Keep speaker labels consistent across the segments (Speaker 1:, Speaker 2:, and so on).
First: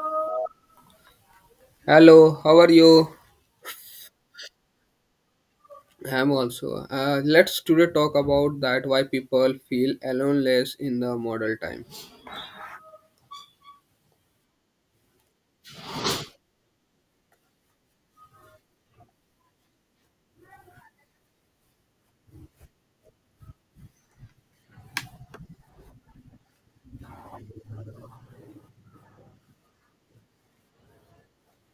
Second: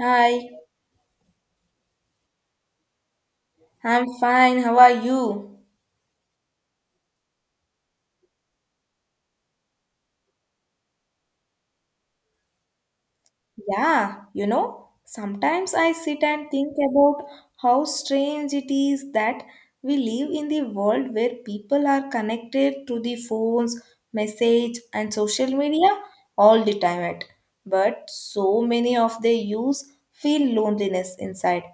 Speaker 1: Hi,
Speaker 2: Hello, how are you?
Speaker 1: I'm fine. How are you?
Speaker 2: I'm also. Let's today talk about that why people feel aloneless in the modern time.
Speaker 1: Yeah, you know, sometimes I sit and think about how strange it is that we live in the world where people are connected to the phones, message, and social media all the time at. But so many of their use feel loneliness inside.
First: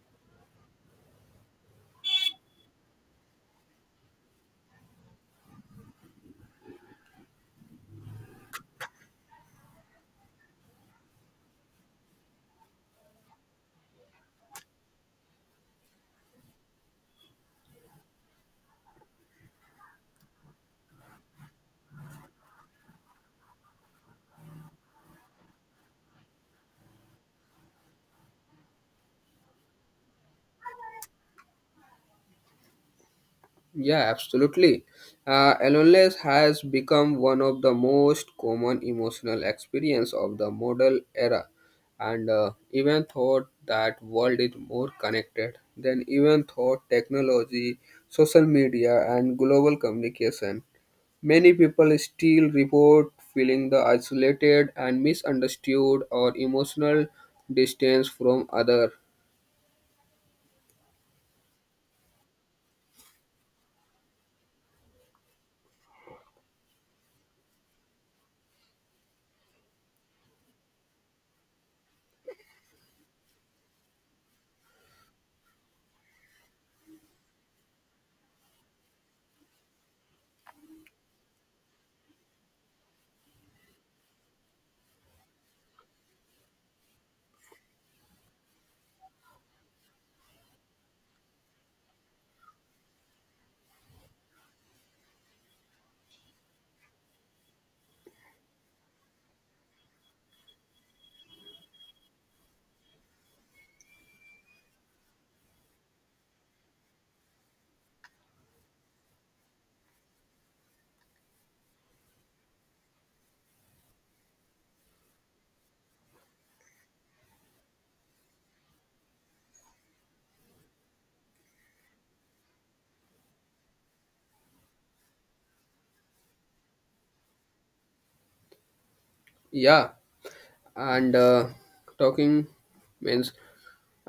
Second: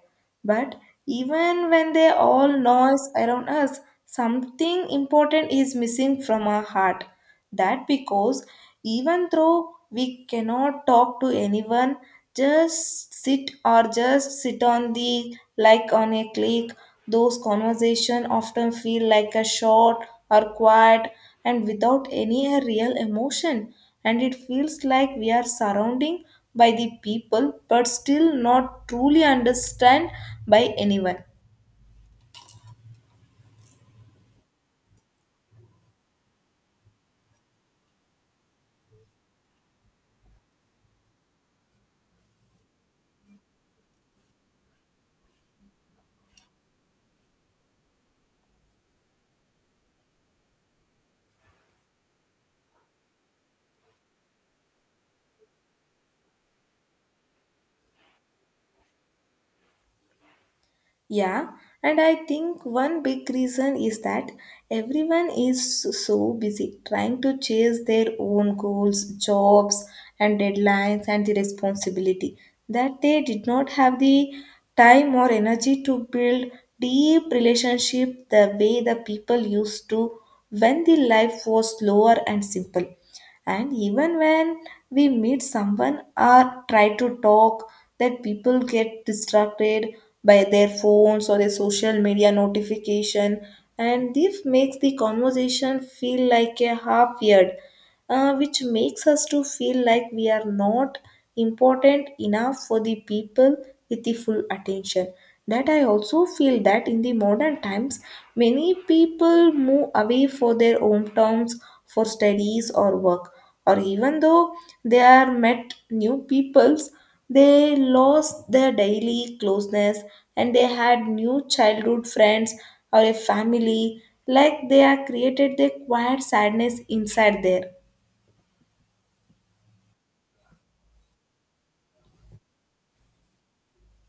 Speaker 1: But even when they all noise around us, something important is missing from our heart. That because even though we cannot talk to anyone, just sit or just sit on the like on a click, those conversation often feel like a short or quiet and without any real emotion. And it feels like we are surrounding by the people but still not truly understand by anyone.
Speaker 2: Yeah, absolutely. Aloneness has become one of the most common emotional experience of the modern era, and even thought that world is more connected than even thought technology, social media, and global communication. Many people still report feeling the isolated and misunderstood or emotional distance from other.
Speaker 1: Yeah, and I think one big reason is that everyone is so busy trying to chase their own goals, jobs, and deadlines and the responsibility that they did not have the time or energy to build deep relationship the way the people used to when the life was slower and simple. And even when we meet someone or try to talk, that people get distracted by their phones or their social media notification, and this makes the conversation feel like a half-eared, which makes us to feel like we are not important enough for the people with the full attention. That I also feel that in the modern times, many people move away for their hometowns for studies or work, or even though they are met new peoples, they lost their daily closeness, and they had new childhood friends or a family, like they are created the quiet sadness inside there.
Speaker 2: Yeah, and talking means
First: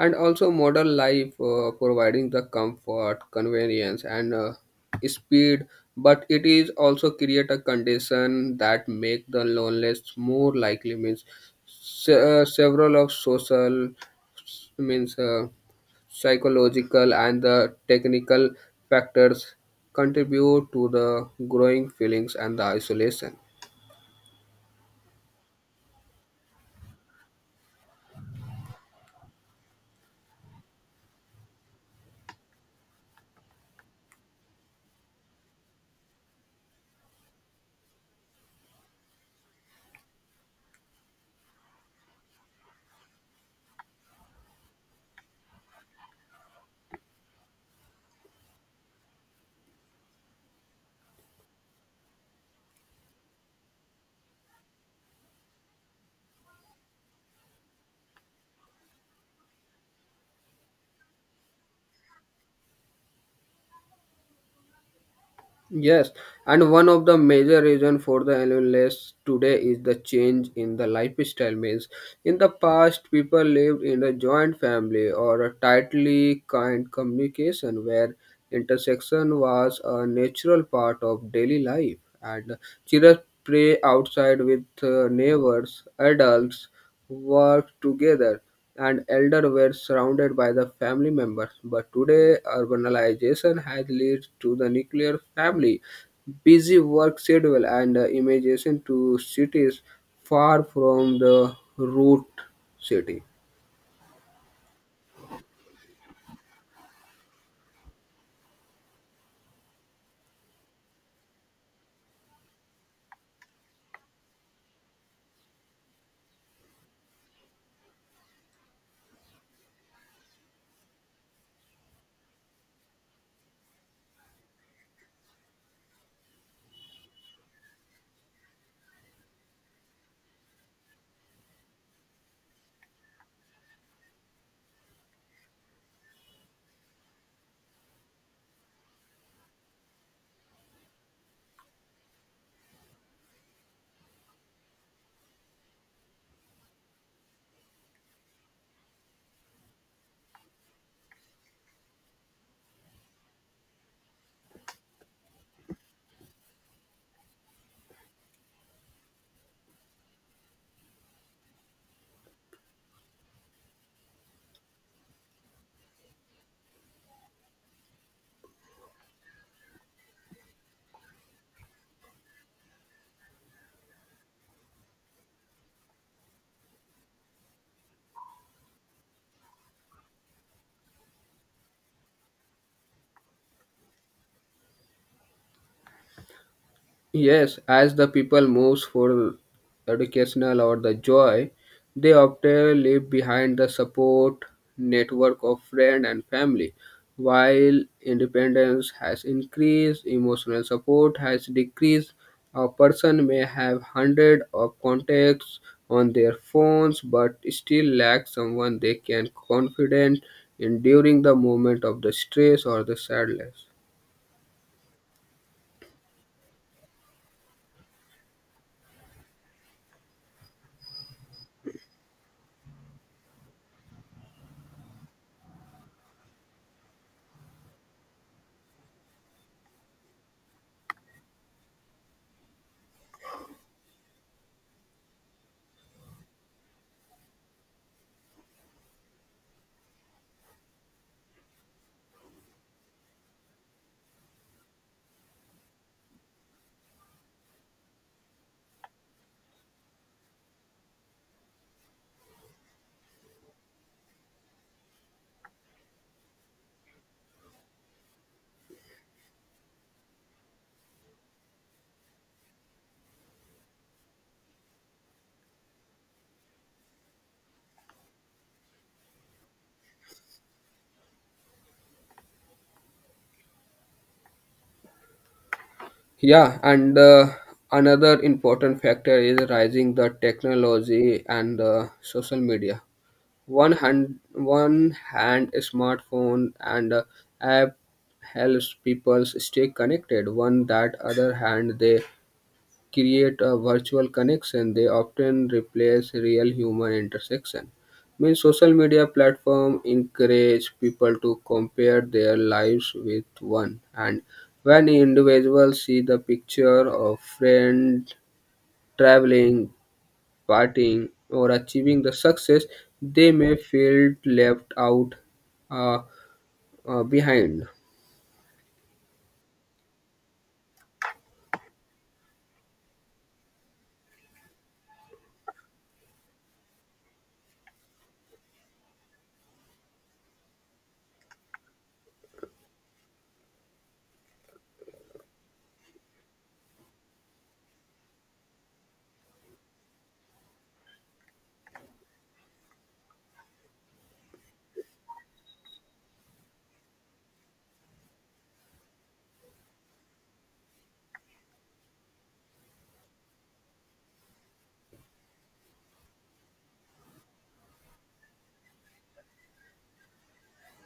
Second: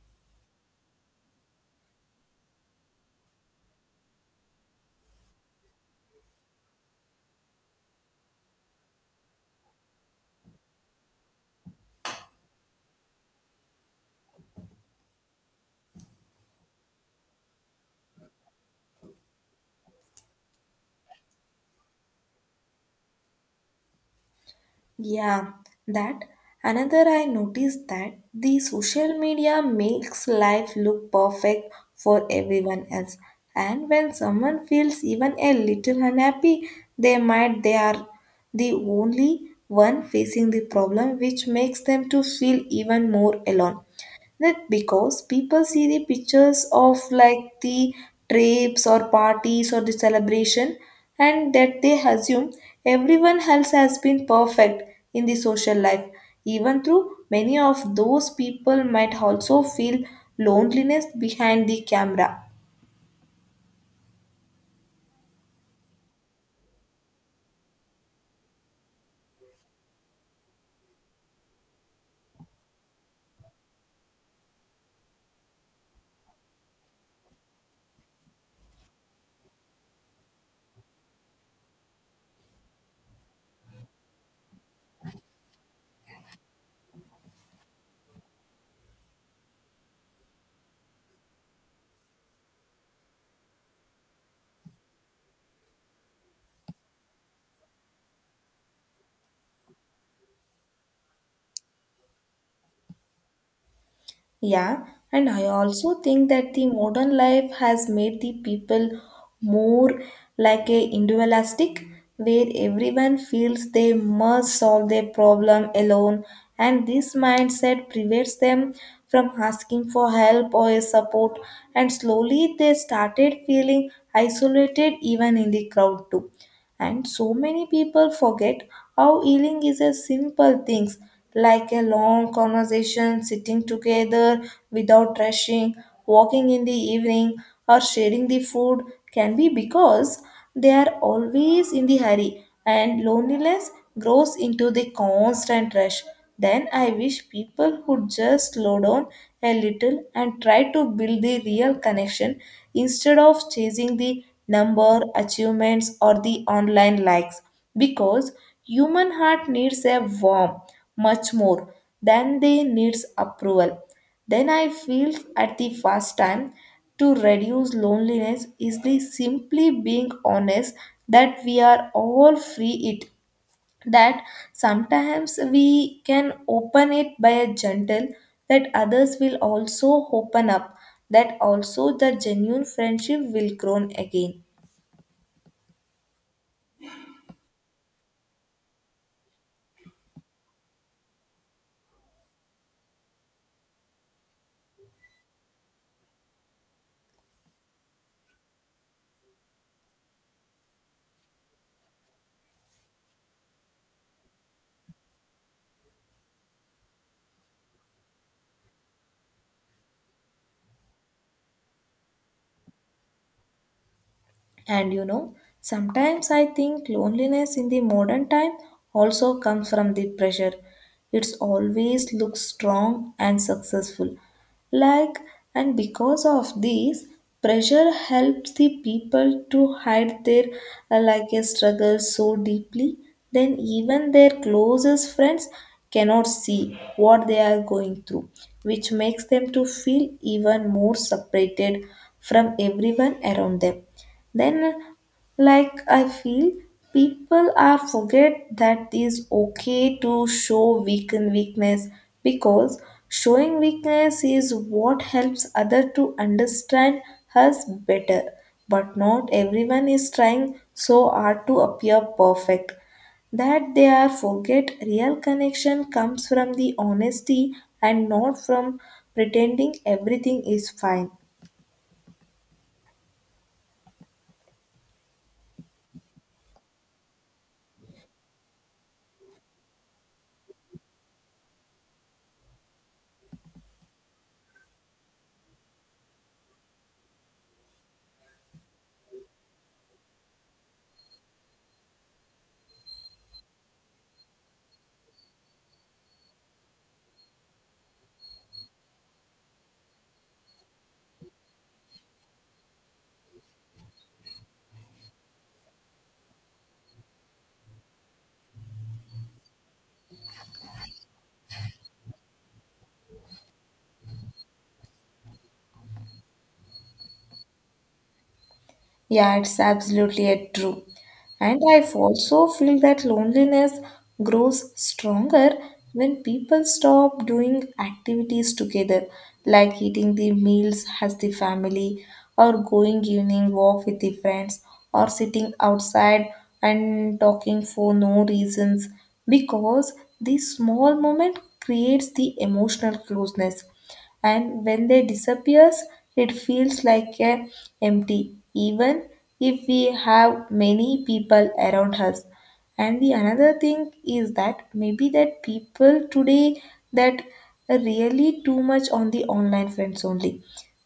Speaker 2: and also modern life providing the comfort, convenience, and speed, but it is also create a condition that make the loneliness more likely means several of social means. Psychological and the technical factors contribute to the growing feelings and the isolation.
Speaker 1: Yeah, that another I noticed that the social media makes life look perfect for everyone else. And when someone feels even a little unhappy, they are the only one facing the problem, which makes them to feel even more alone. That because people see the pictures of like the trips or parties or the celebration, and that they assume everyone else has been perfect in the social life. Even though many of those people might also feel loneliness behind the camera.
Speaker 2: Yes, and one of the major reason for the loneliness today is the change in the lifestyle means. In the past, people lived in a joint family or a tightly kind communication where intersection was a natural part of daily life and children play outside with neighbors, adults worked together, and elders were surrounded by the family members. But today, urbanization has led to the nuclear family, busy work schedule, and the immigration to cities far from the root city.
Speaker 1: Yeah, and I also think that the modern life has made the people more like a individualistic, where everyone feels they must solve their problem alone, and this mindset prevents them from asking for help or support, and slowly they started feeling isolated even in the crowd too. And so many people forget how healing is a simple things like a long conversation, sitting together without rushing, walking in the evening, or sharing the food can be, because they are always in the hurry and loneliness grows into the constant rush. Then I wish people would just slow down a little and try to build the real connection instead of chasing the number, achievements, or the online likes. Because human heart needs a warm much more than they needs approval. Then I feel at the first time to reduce loneliness is the simply being honest that we are all free it, that sometimes we can open it by a gentle, that others will also open up, that also the genuine friendship will grow again.
Speaker 2: Yes, as the people moves for educational or the joy, they often leave behind the support network of friend and family. While independence has increased, emotional support has decreased. A person may have hundred of contacts on their phones, but still lack someone they can confident in during the moment of the stress or the sadness.
Speaker 1: And you know, sometimes I think loneliness in the modern time also comes from the pressure. It's always looks strong and successful. Like, and because of this, pressure helps the people to hide their like a struggle so deeply, then even their closest friends cannot see what they are going through, which makes them to feel even more separated from everyone around them. Then like I feel people are forget that it's okay to show weaken weakness, because showing weakness is what helps other to understand us better. But not everyone is trying so hard to appear perfect, that they are forget real connection comes from the honesty and not from pretending everything is fine.
Speaker 2: Yeah, and another important factor is rising the technology and social media. One hand, smartphone and app helps people stay connected. One that other hand, they create a virtual connection, they often replace real human intersection. Means social media platform encourage people to compare their lives with one, and when individuals see the picture of friend traveling, partying, or achieving the success, they may feel left out uh, behind.
Speaker 1: Yeah, it's absolutely a true. And I also feel that loneliness grows stronger when people stop doing activities together, like eating the meals as the family, or going evening walk with the friends, or sitting outside and talking for no reasons, because the small moment creates the emotional closeness, and when they disappears it feels like a empty, even if we have many people around us. And the another thing is that maybe that people today that are really too much on the online friends only,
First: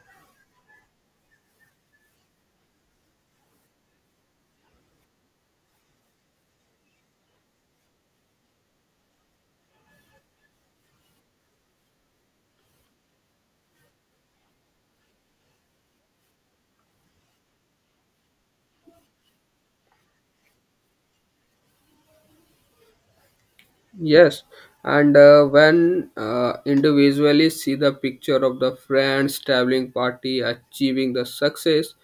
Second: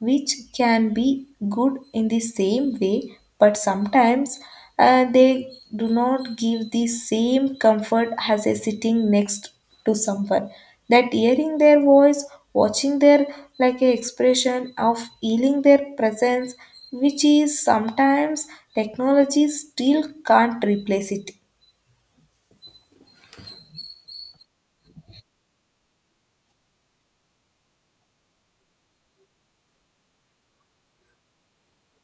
Speaker 1: which can be good in the same way, but sometimes they do not give the same comfort as a sitting next to someone, that hearing their voice, watching their like a expression of feeling their presence, which is sometimes technology still can't replace it.
Speaker 2: Yes, and when individually see the picture of the friends traveling party achieving the success,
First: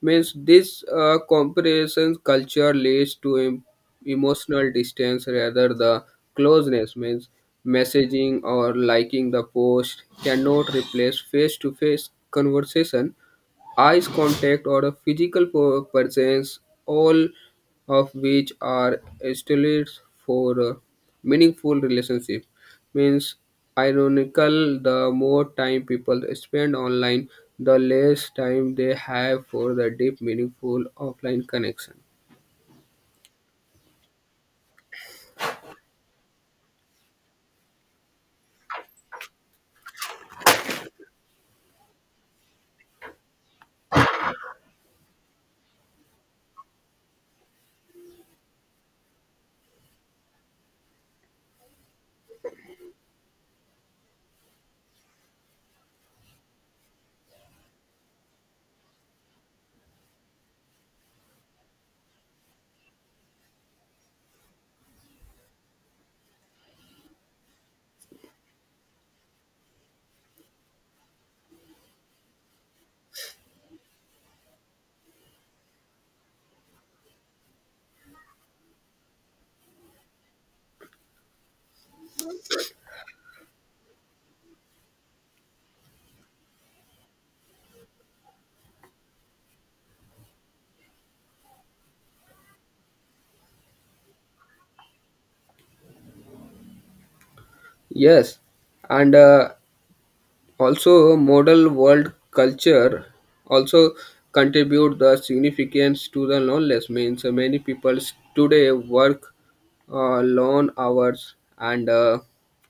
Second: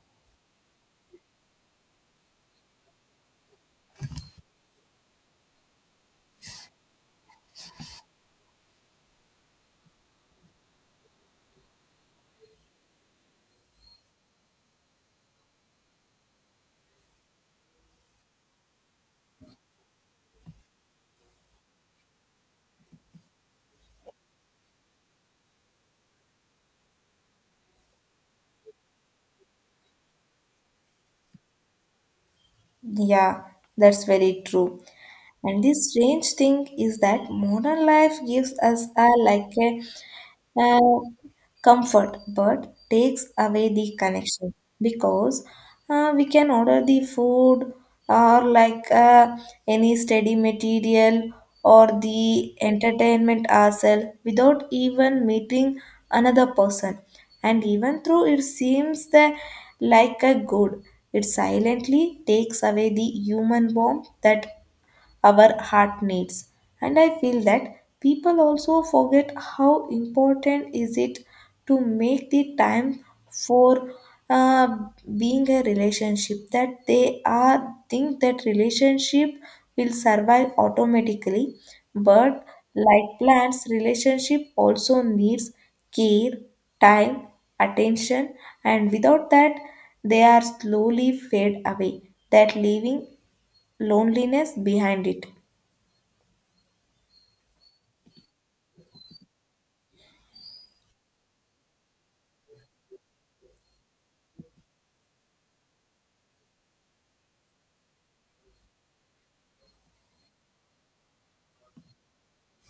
Speaker 2: means this comparison culture leads to emotional distance rather the closeness. Means messaging or liking the post cannot replace face to face conversation eyes contact, or a physical presence, all of which are estimates for a meaningful relationship. Means, ironical, the more time people spend online, the less time they have for the deep, meaningful offline connection.
Speaker 1: Yeah, that's very true. And this strange thing is that modern life gives us a like a uh, comfort but takes away the connection, because we can order the food or like any steady material or the entertainment ourselves without even meeting another person, and even though it seems that like a good, it silently takes away the human warmth that our heart needs. And I feel that people also forget how important is it to make the time for uh, being a relationship, that they are think that relationship will survive automatically, but like plants, relationship also needs care, time, attention, and without that they are slowly fade away, that leaving loneliness behind it.
Speaker 2: Yes, and also, modern world culture also contribute the significance to the loneliness. Means many people today work long hours and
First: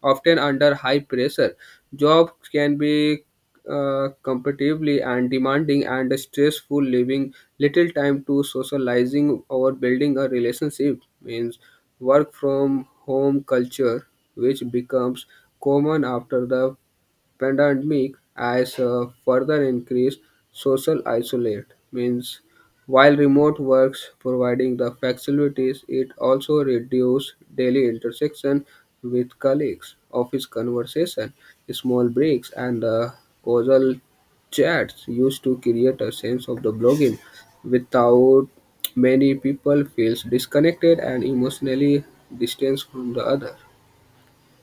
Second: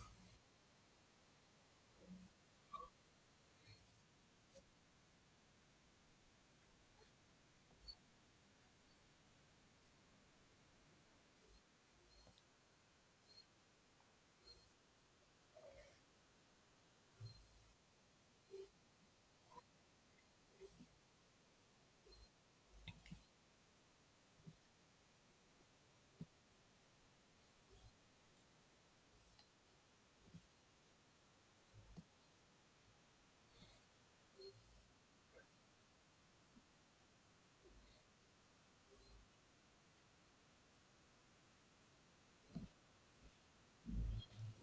Speaker 2: often under high pressure. Jobs can be competitively and demanding and stressful, leaving little time to socializing or building a relationship. Means work from home culture, which becomes common after the pandemic has further increased social isolate means while remote works providing the facilities it also reduced daily intersection with colleagues office conversation small breaks and the causal chats used to create a sense of the blogging without many people feels disconnected and emotionally distanced from the other.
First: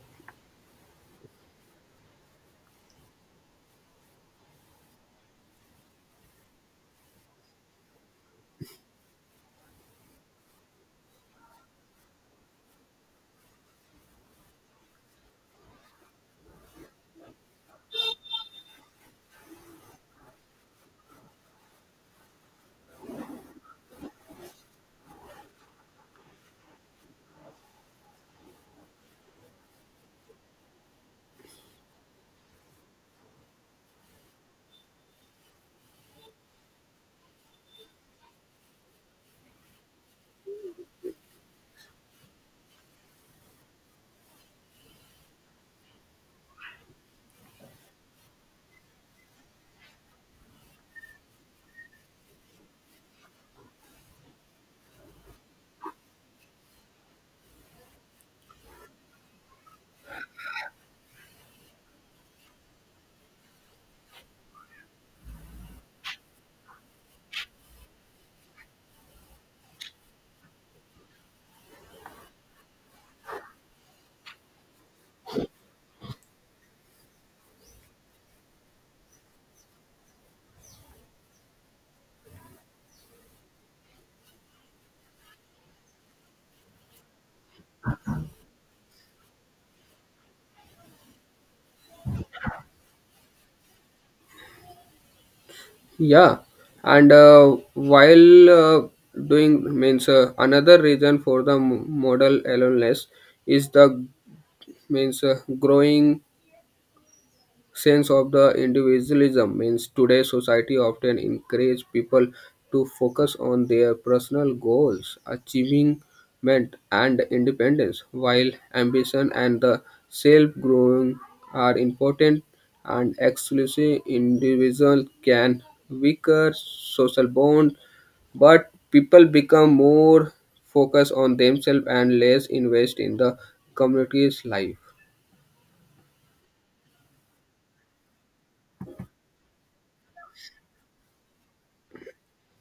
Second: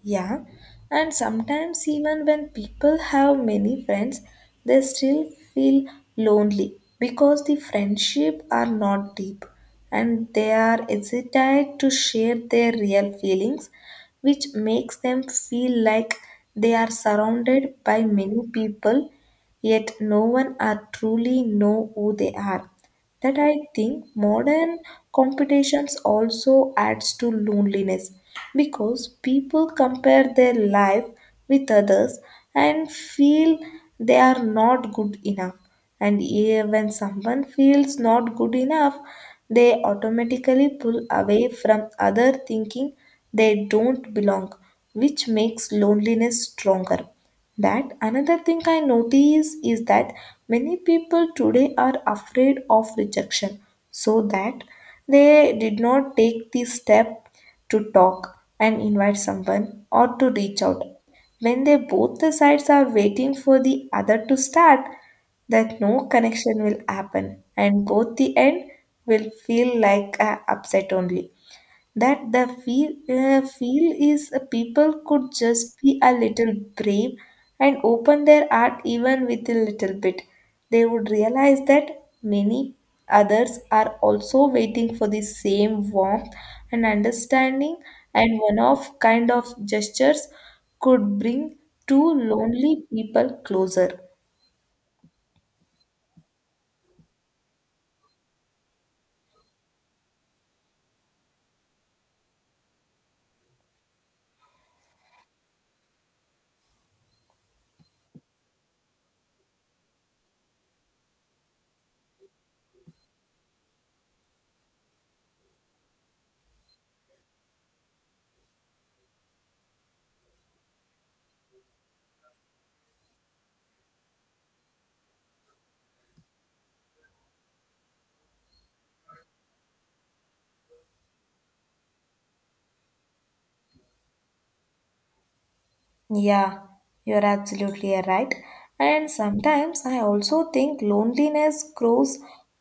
Speaker 1: Yeah, and sometimes even when people have many friends, they still feel lonely because the friendship are not deep and they are hesitant to share their real feelings, which makes them feel like they are surrounded by many people yet no one are truly know who they are. That I think modern competitions also adds to loneliness because people compare their life with others and feel they are not good enough. And eh, when someone feels not good enough, they automatically pull away from other thinking they don't belong, which makes loneliness stronger. That another thing I notice is that many people today are afraid of rejection, so that they did not take the step to talk and invite someone or to reach out. When they both the sides are waiting for the other to start, that no connection will happen and both the end will feel like a upset only. That the feel feel is people could just be a little brave and open their art even with a little bit, they would realize that many others are also waiting for the same warmth and understanding, and one of kind of gestures could bring two lonely people closer.
Speaker 2: Yeah, and while doing means another reason for the model aloneness is the means growing sense of the individualism means today's society often encourage people to focus on their personal goals achievement and independence while ambition and the self growing are important and exclusive individual can weaker social bond but people become more focused on themselves and less invest in the community's life.
Speaker 1: Yeah, you're absolutely right. And sometimes I also think loneliness grows,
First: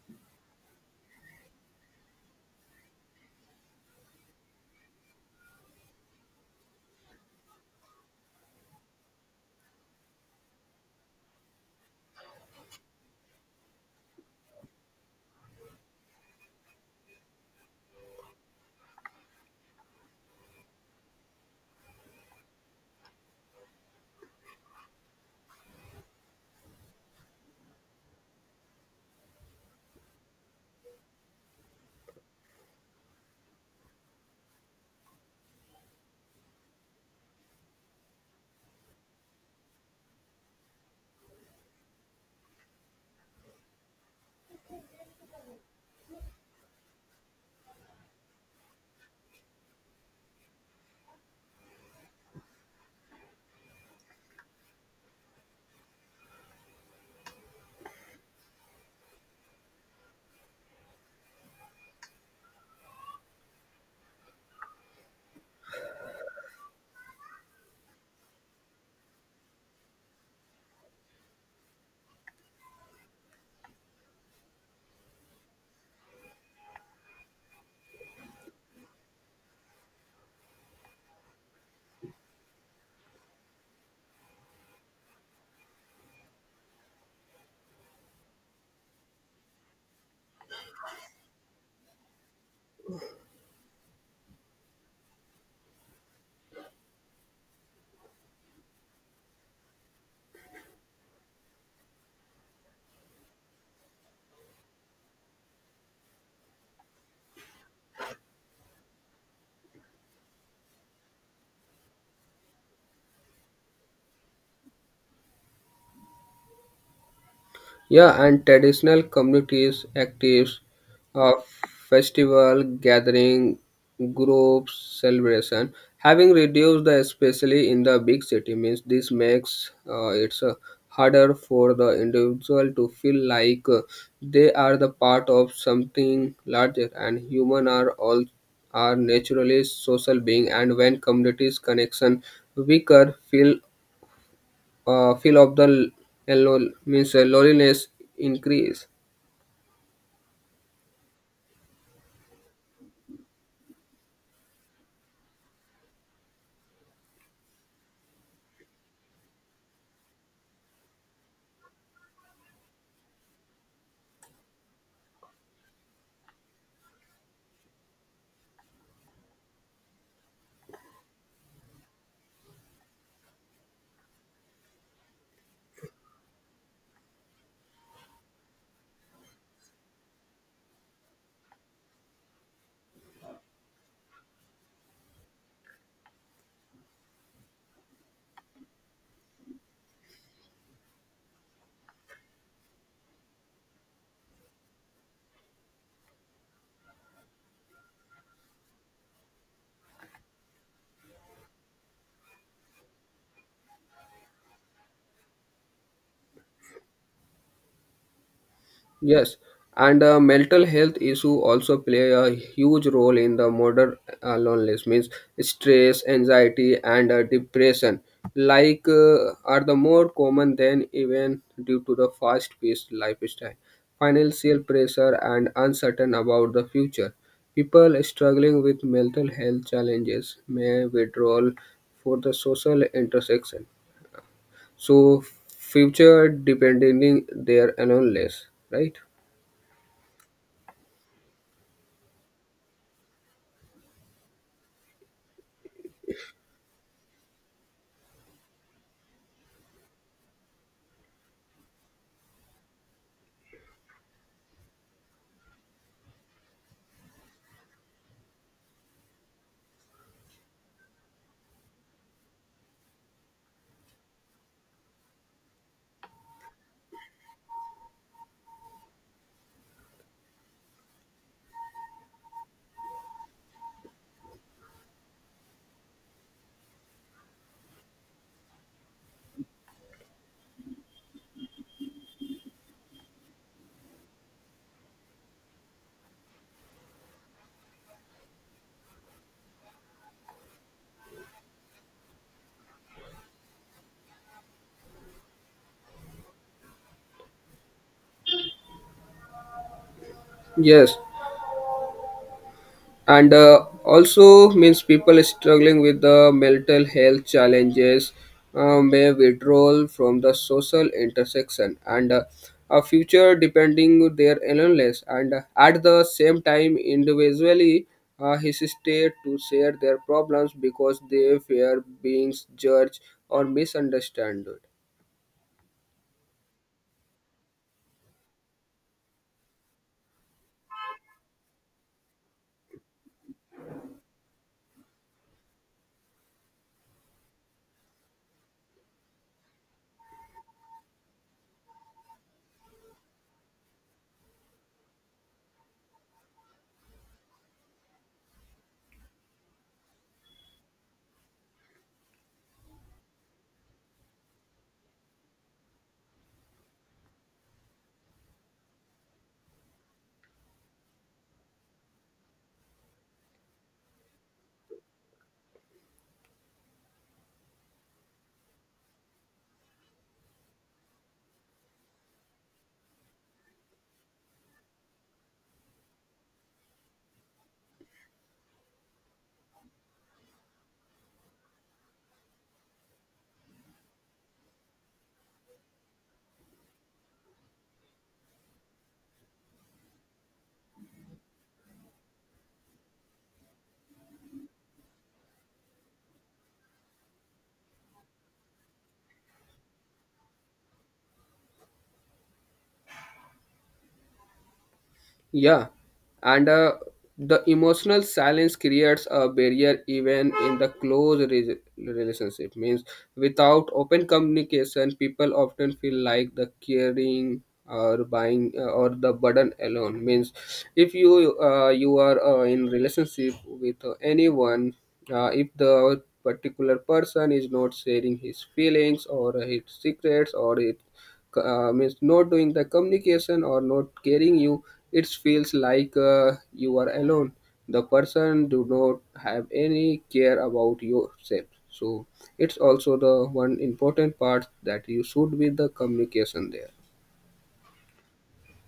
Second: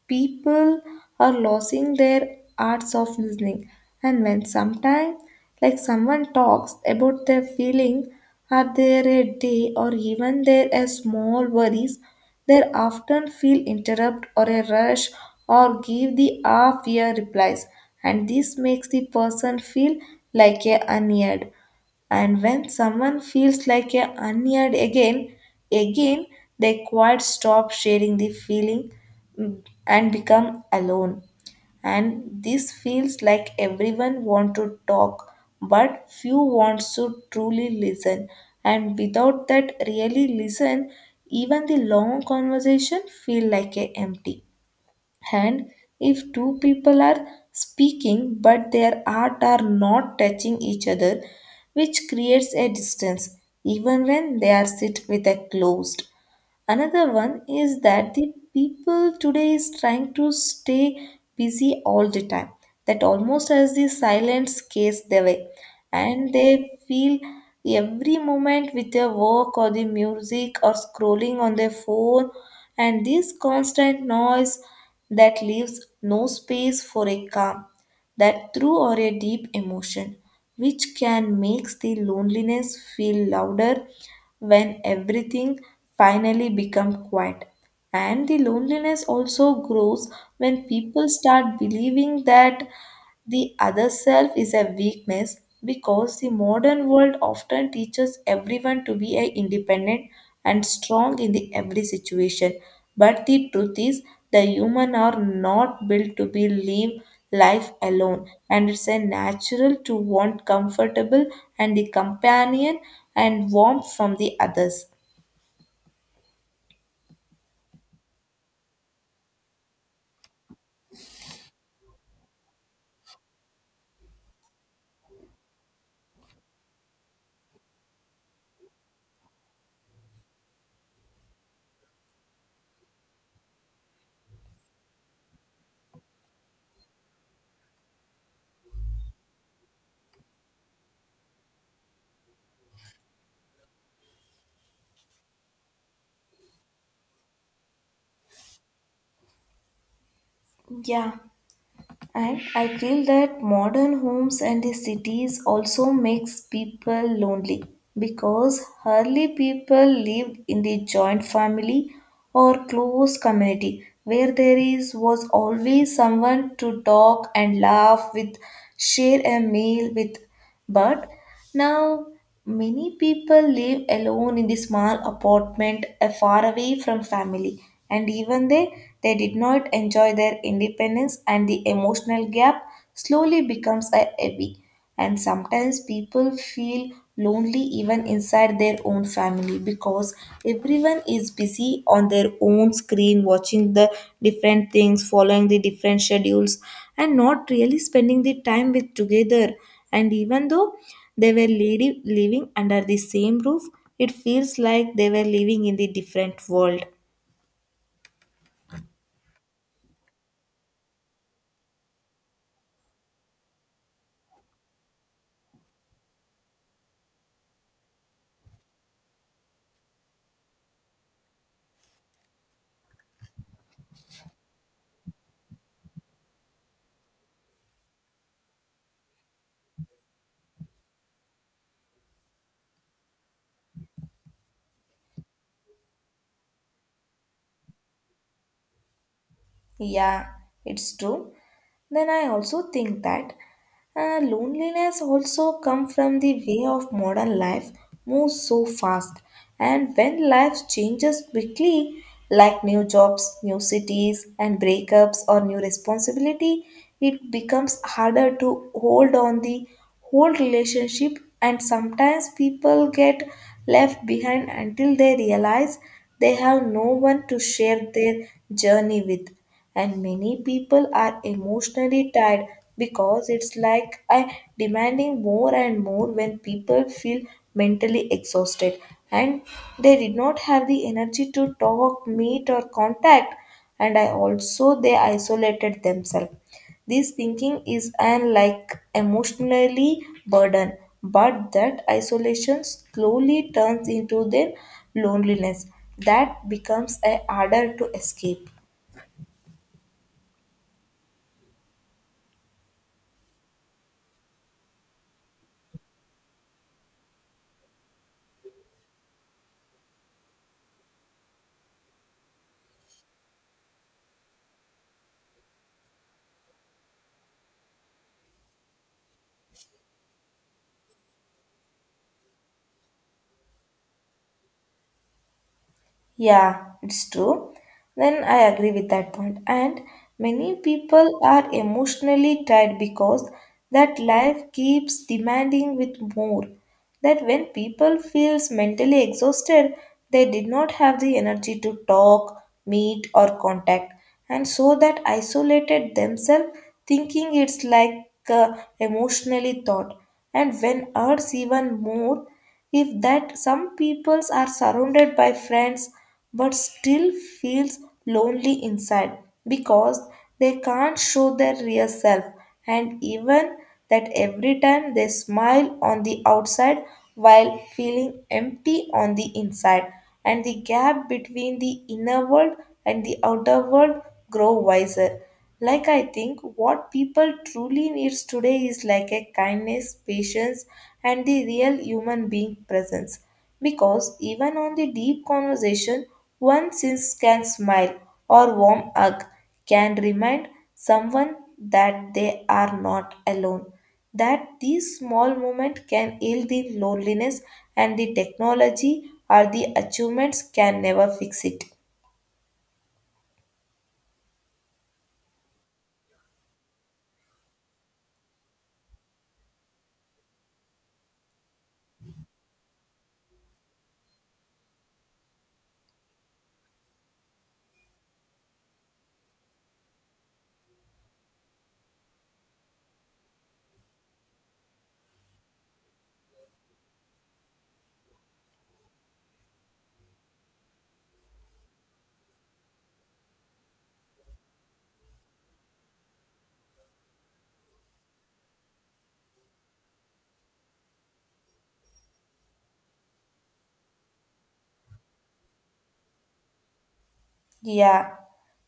Speaker 1: people are losing their arts of listening. And when sometimes like someone talks about their feeling, are there a day or even there a small worries, they often feel interrupt or a rush or give the half year replies, and this makes the person feel like a unheard. And when someone feels like a unheard again again, they quite stop sharing the feeling, mm, and become alone. And this feels like everyone want to talk but few wants to truly listen, and without that really listen, even the long conversation feel like a empty. And if two people are speaking but their art are not touching each other, which creates a distance even when they are sit with a closed. Another one is that the people today is trying to stay busy all the time. That almost as the silence case their way. And they feel every moment with their work or the music or scrolling on their phone, and this constant noise that leaves no space for a calm, that through or a deep emotion, which can makes the loneliness feel louder when everything finally becomes quiet. And the loneliness also grows when people start believing that the other self is a weakness, because the modern world often teaches everyone to be a independent and strong in the every situation. But the truth is, the human are not built to be live life alone, and it's a natural to want comfortable and the companion and warmth from the others.
Speaker 2: Yeah, and traditional communities, actives, of festival, gathering, groups, celebration, having reduced the especially in the big city means this makes it's harder for the individual to feel like they are the part of something larger and human are all are naturally social being and when communities connection weaker feel feel of the means loneliness increase.
Speaker 1: Yeah, and I feel that modern homes and the cities also makes people lonely because hardly people live in the joint family or close community where there is was always someone to talk and laugh with, share a meal with. But now, many people live alone in the small apartment far away from family, and even they did not enjoy their independence, and the emotional gap slowly becomes a heavy. And sometimes people feel lonely even inside their own family because everyone is busy on their own screen watching the different things following the different schedules and not really spending the time with together, and even though they were living under the same roof, it feels like they were living in the different world.
Speaker 2: Yes, and mental health issue also play a huge role in the modern loneliness means stress anxiety and depression like are the more common than even due to the fast paced lifestyle financial pressure and uncertain about the future people struggling with mental health challenges may withdraw for the social intersection. So future depending their unless, right?
Speaker 1: Yeah, it's true. Then I also think that loneliness also come from the way of modern life moves so fast, and when life changes quickly, like new jobs, new cities, and breakups or new responsibility, it becomes harder to hold on the whole relationship, and sometimes people get left behind until they realize they have no one to share their journey with, and many people are emotionally tired because it's like I demanding more and more. When people feel mentally exhausted and they did not have the energy to talk, meet or contact, and I also they isolated themselves. This thinking is an like emotionally burden, but that isolation slowly turns into their loneliness that becomes a harder to escape.
Speaker 2: Yes, and also means people struggling with the mental health challenges may withdraw from the social intersection and a future depending their illness and at the same time individually hesitate to share their problems because they fear being judged or misunderstood.
Speaker 1: Yeah, it's true. Then I agree with that point. And many people are emotionally tired because that life keeps demanding with more. That when people feels mentally exhausted, they did not have the energy to talk, meet or contact. And so that isolated themselves thinking it's like emotionally thought. And when hurts even more if that some peoples are surrounded by friends but still feels lonely inside because they can't show their real self, and even that every time they smile on the outside while feeling empty on the inside, and the gap between the inner world and the outer world grow wiser. Like I think what people truly needs today is like a kindness, patience and the real human being presence. Because even on the deep conversation, one since can smile or warm hug can remind someone that they are not alone. That these small moments can heal the loneliness and the technology or the achievements can never fix it.
Speaker 2: Yeah, and the emotional silence creates a barrier even in the close relationship. Means without open communication, people often feel like the caring or buying or the burden alone. Means if you you are in relationship with anyone, if the particular person is not sharing his feelings or his secrets or it means not doing the communication or not caring you it feels like you are alone, the person do not have any care about yourself, so it's also the one important part that you should be the communication there.
Speaker 1: Yeah.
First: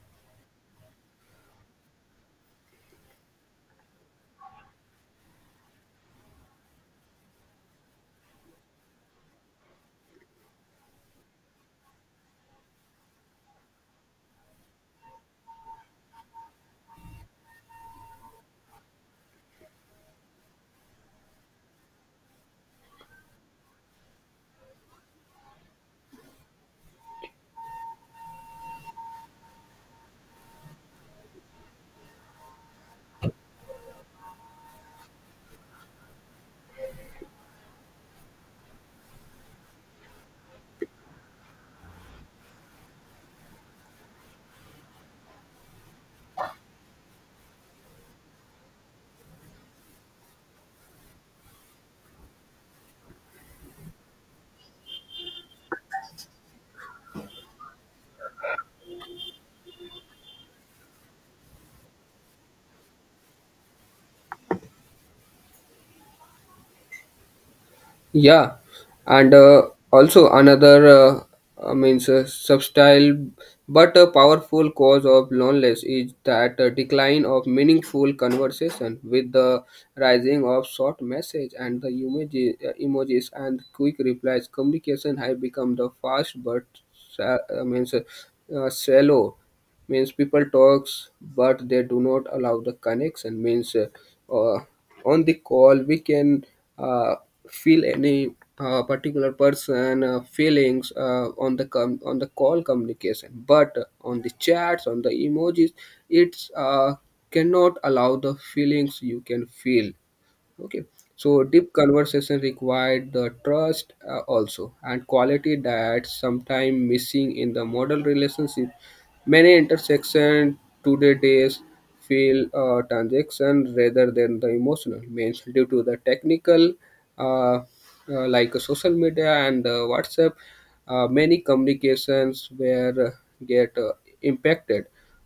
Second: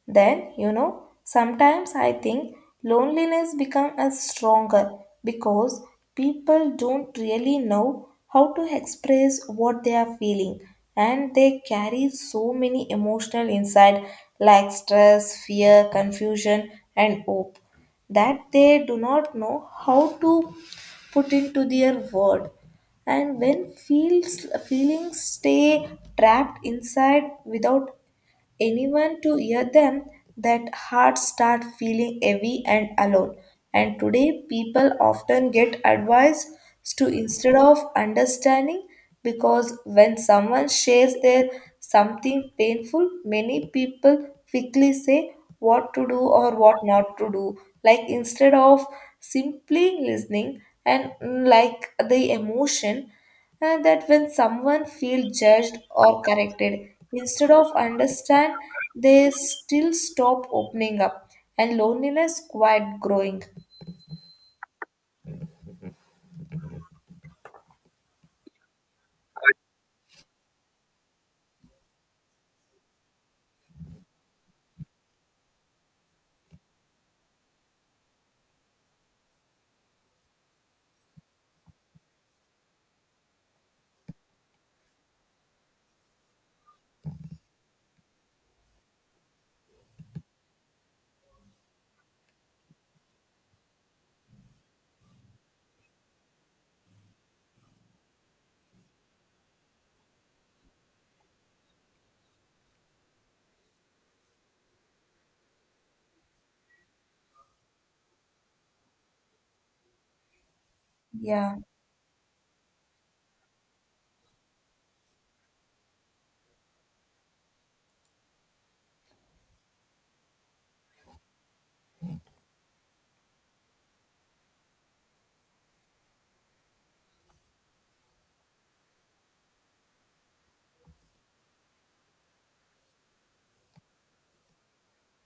Speaker 1: Then, you know, sometimes I think loneliness become a stronger because people don't really know how to express what they are feeling, and they carry so many emotional inside like stress, fear, confusion and hope that they do not know how to put into their word. And when feels feelings stay trapped inside without anyone to hear them, that heart start feeling heavy and alone. And today people often get advice to instead of understanding, because when someone shares their something painful, many people quickly say what to do or what not to do. Like instead of simply listening and like the emotion, and that when someone feels judged or corrected instead of understand, they still stop opening up and loneliness quite growing.
Speaker 2: Yeah, and also another means subtle but a powerful cause of loneliness is that decline of meaningful conversation with the rising of short message and the emojis and quick replies. Communication have become the fast but means shallow means people talks but they do not allow the connection means uh, on the call we can uh, feel any particular person feelings on the on the call communication but on the chats on the emojis it's cannot allow the feelings you can feel. Okay, so
Speaker 1: Yeah.
Speaker 2: deep conversation required the trust also and quality that sometimes missing in the model relationship. Many intersection today days feel transaction rather than the emotional means due to the technical uh, social media and WhatsApp. Many communications were get impacted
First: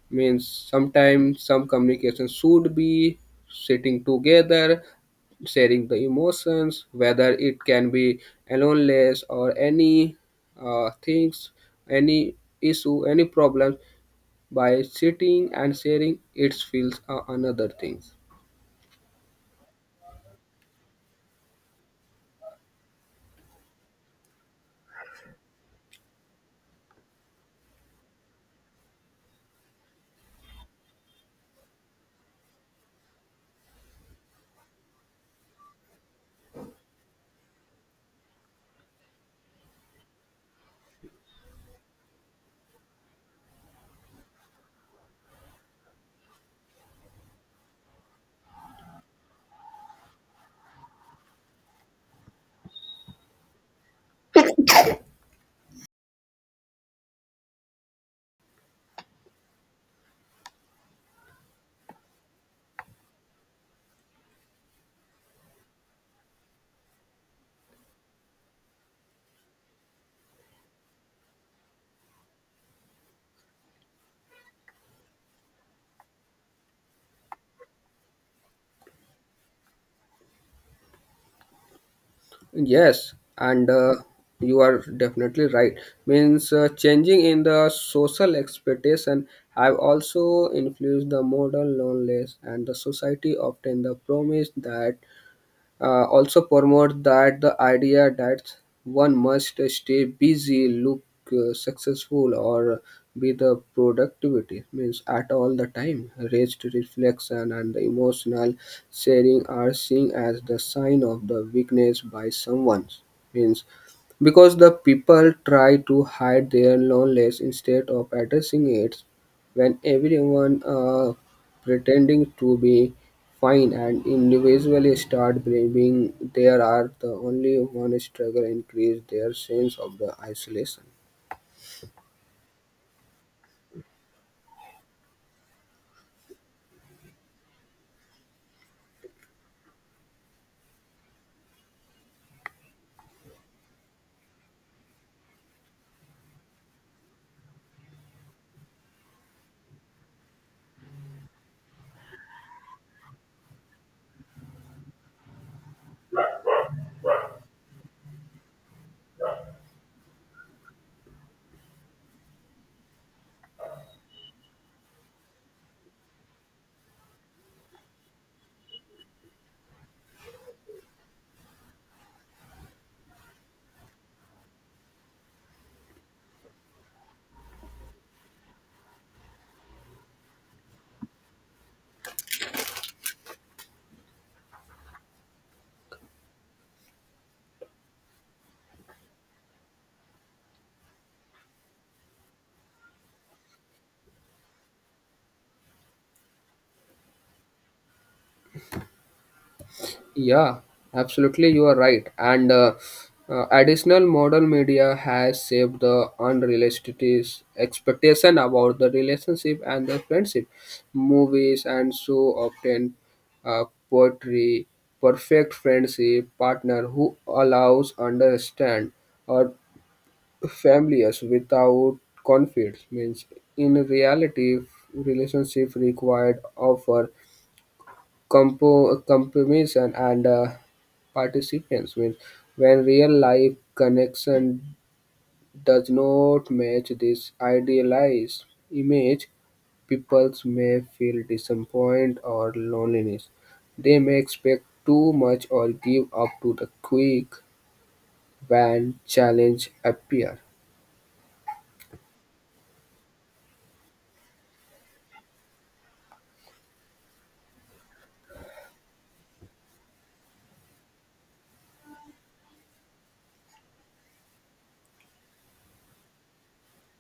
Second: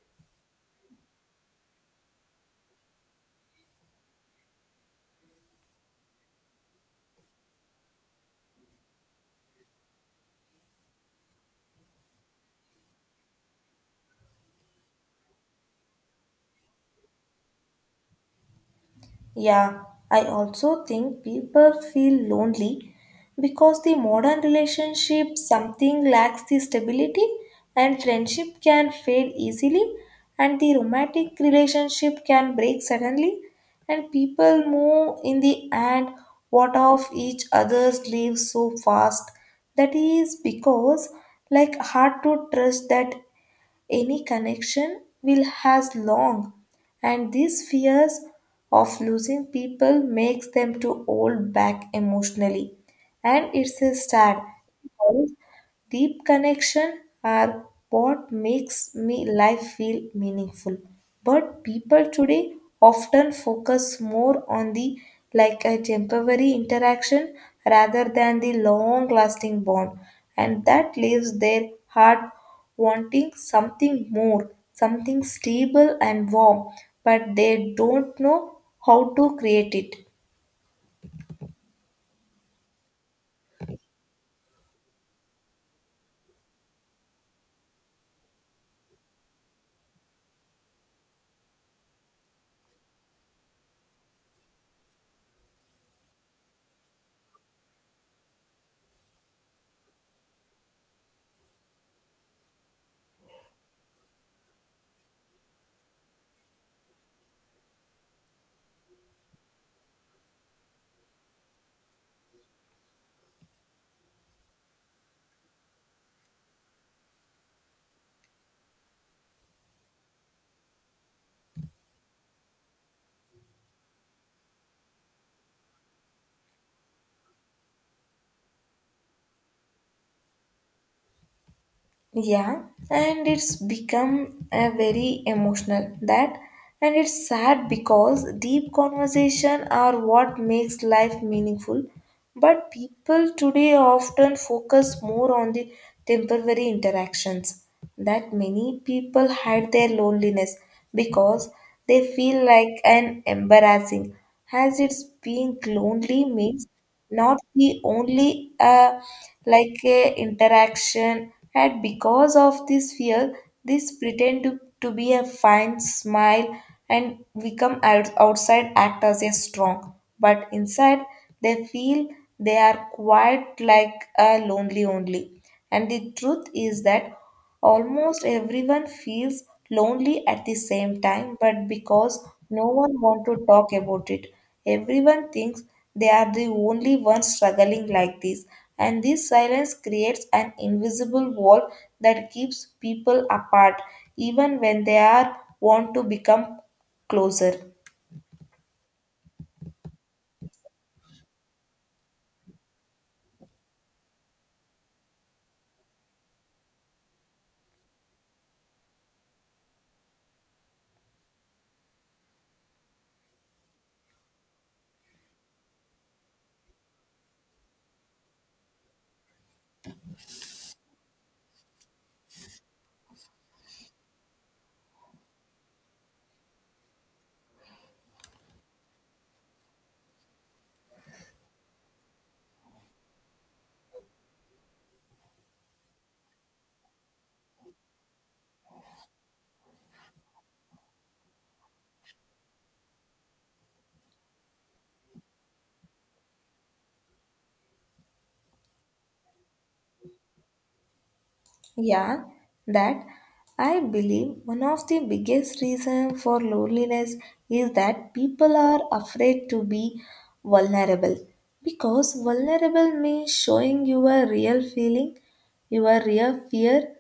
Speaker 2: means sometimes some communication should be sitting together sharing the emotions whether it can be aloneness or any things any issue any problem by sitting and sharing it feels another things.
Speaker 1: Yeah, I also think people feel lonely because the modern relationship something lacks the stability, and friendship can fade easily, and the romantic relationship can break suddenly, and people move in the end what of each other's lives so fast. That is because like hard to trust that any connection will has long, and these fears of losing people makes them to hold back emotionally, and it's a sad. Deep connection are what makes me life feel meaningful. But people today often focus more on the like a temporary interaction rather than the long lasting bond, and that leaves their heart wanting something more, something stable and warm, but they don't know how to create it.
Speaker 2: Yes, and you are definitely right. Means changing in the social expectation have also influenced the modern loneliness and the society often the promise that also promote that the idea that one must stay busy, look successful, or be the productivity means at all the time. Rest, reflection, and the emotional sharing are seen as the sign of the weakness by someone means because the people try to hide their loneliness instead of addressing it when everyone pretending to be fine and individually start believing they are the only one struggle increase their sense of the isolation.
Speaker 1: Yeah, and it's become a very emotional that, and it's sad because deep conversation are what makes life meaningful, but people today often focus more on the temporary interactions. That many people hide their loneliness because they feel like an embarrassing, as it's being lonely means not the only like a interaction, and because of this fear this pretend to be a fine smile and become outside act as a strong but inside they feel they are quite like a lonely only. And the truth is that almost everyone feels lonely at the same time, but because no one wants to talk about it, everyone thinks they are the only ones struggling like this. And this silence creates an invisible wall that keeps people apart, even when they are want to become closer.
Speaker 2: Yeah, absolutely you are right and additional modern media has shaped the unrealistic expectation about the relationship and the friendship movies and so often poetry perfect friendship partner who allows understand or families without conflicts means in reality relationship required offer compromise and participants means when real life connection does not match this idealized image people may feel disappointed or loneliness they may expect too much or give up to the quick when challenge appear.
Speaker 1: Yeah, that I believe one of the biggest reasons for loneliness is that people are afraid to be vulnerable, because vulnerable means showing your real feeling, your real fear,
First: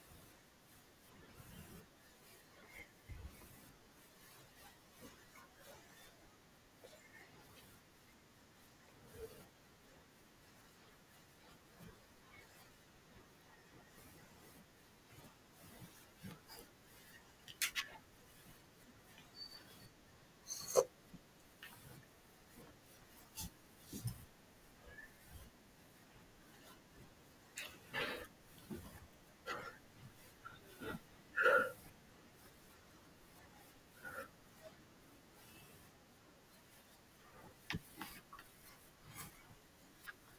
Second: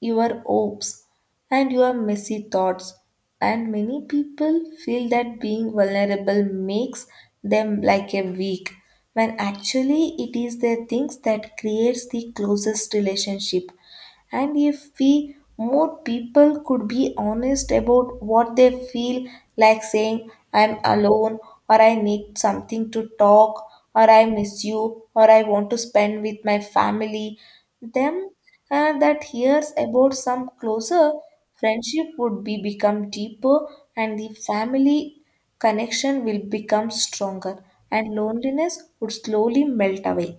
Speaker 1: your hopes, and your messy thoughts. And many people feel that being vulnerable makes them like a weak, when actually it is the things that creates the closest relationship. And if we more people could be honest about what they feel, like saying, I'm alone, or I need something to talk, or I miss you, or I want to spend with my family, them that hears about some closer friendship would be become deeper and the family connection will become stronger and loneliness would slowly melt away.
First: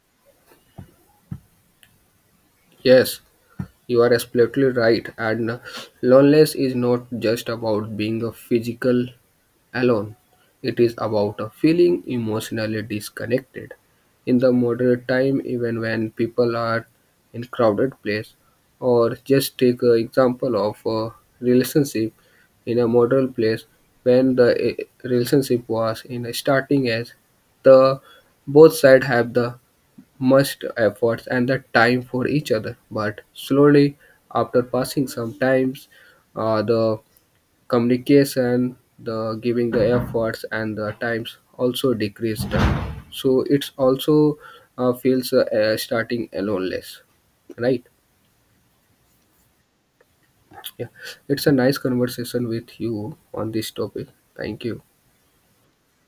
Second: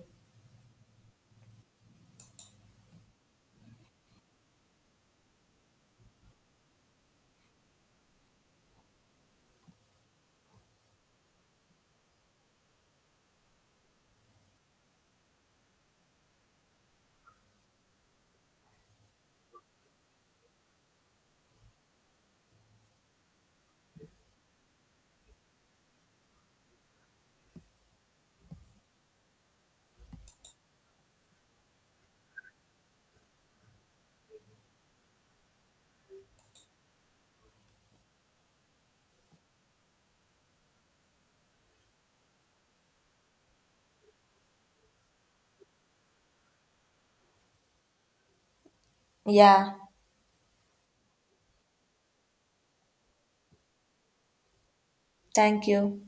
Speaker 2: Yes, you are absolutely right, and loneliness is not just about being a physical alone. It is about a feeling emotionally disconnected. In the modern time, even when people are in crowded place, or just take an example of a relationship in a modern place, when the relationship was in a starting as the both side have the much efforts and the time for each other. But slowly, after passing some times, the communication, the giving the efforts and the times also decreased. So it's also feels starting aloneness, right?
Speaker 1: Yeah,
Speaker 2: Yeah, it's a nice conversation with you on this topic. Thank you.
Speaker 1: thank you.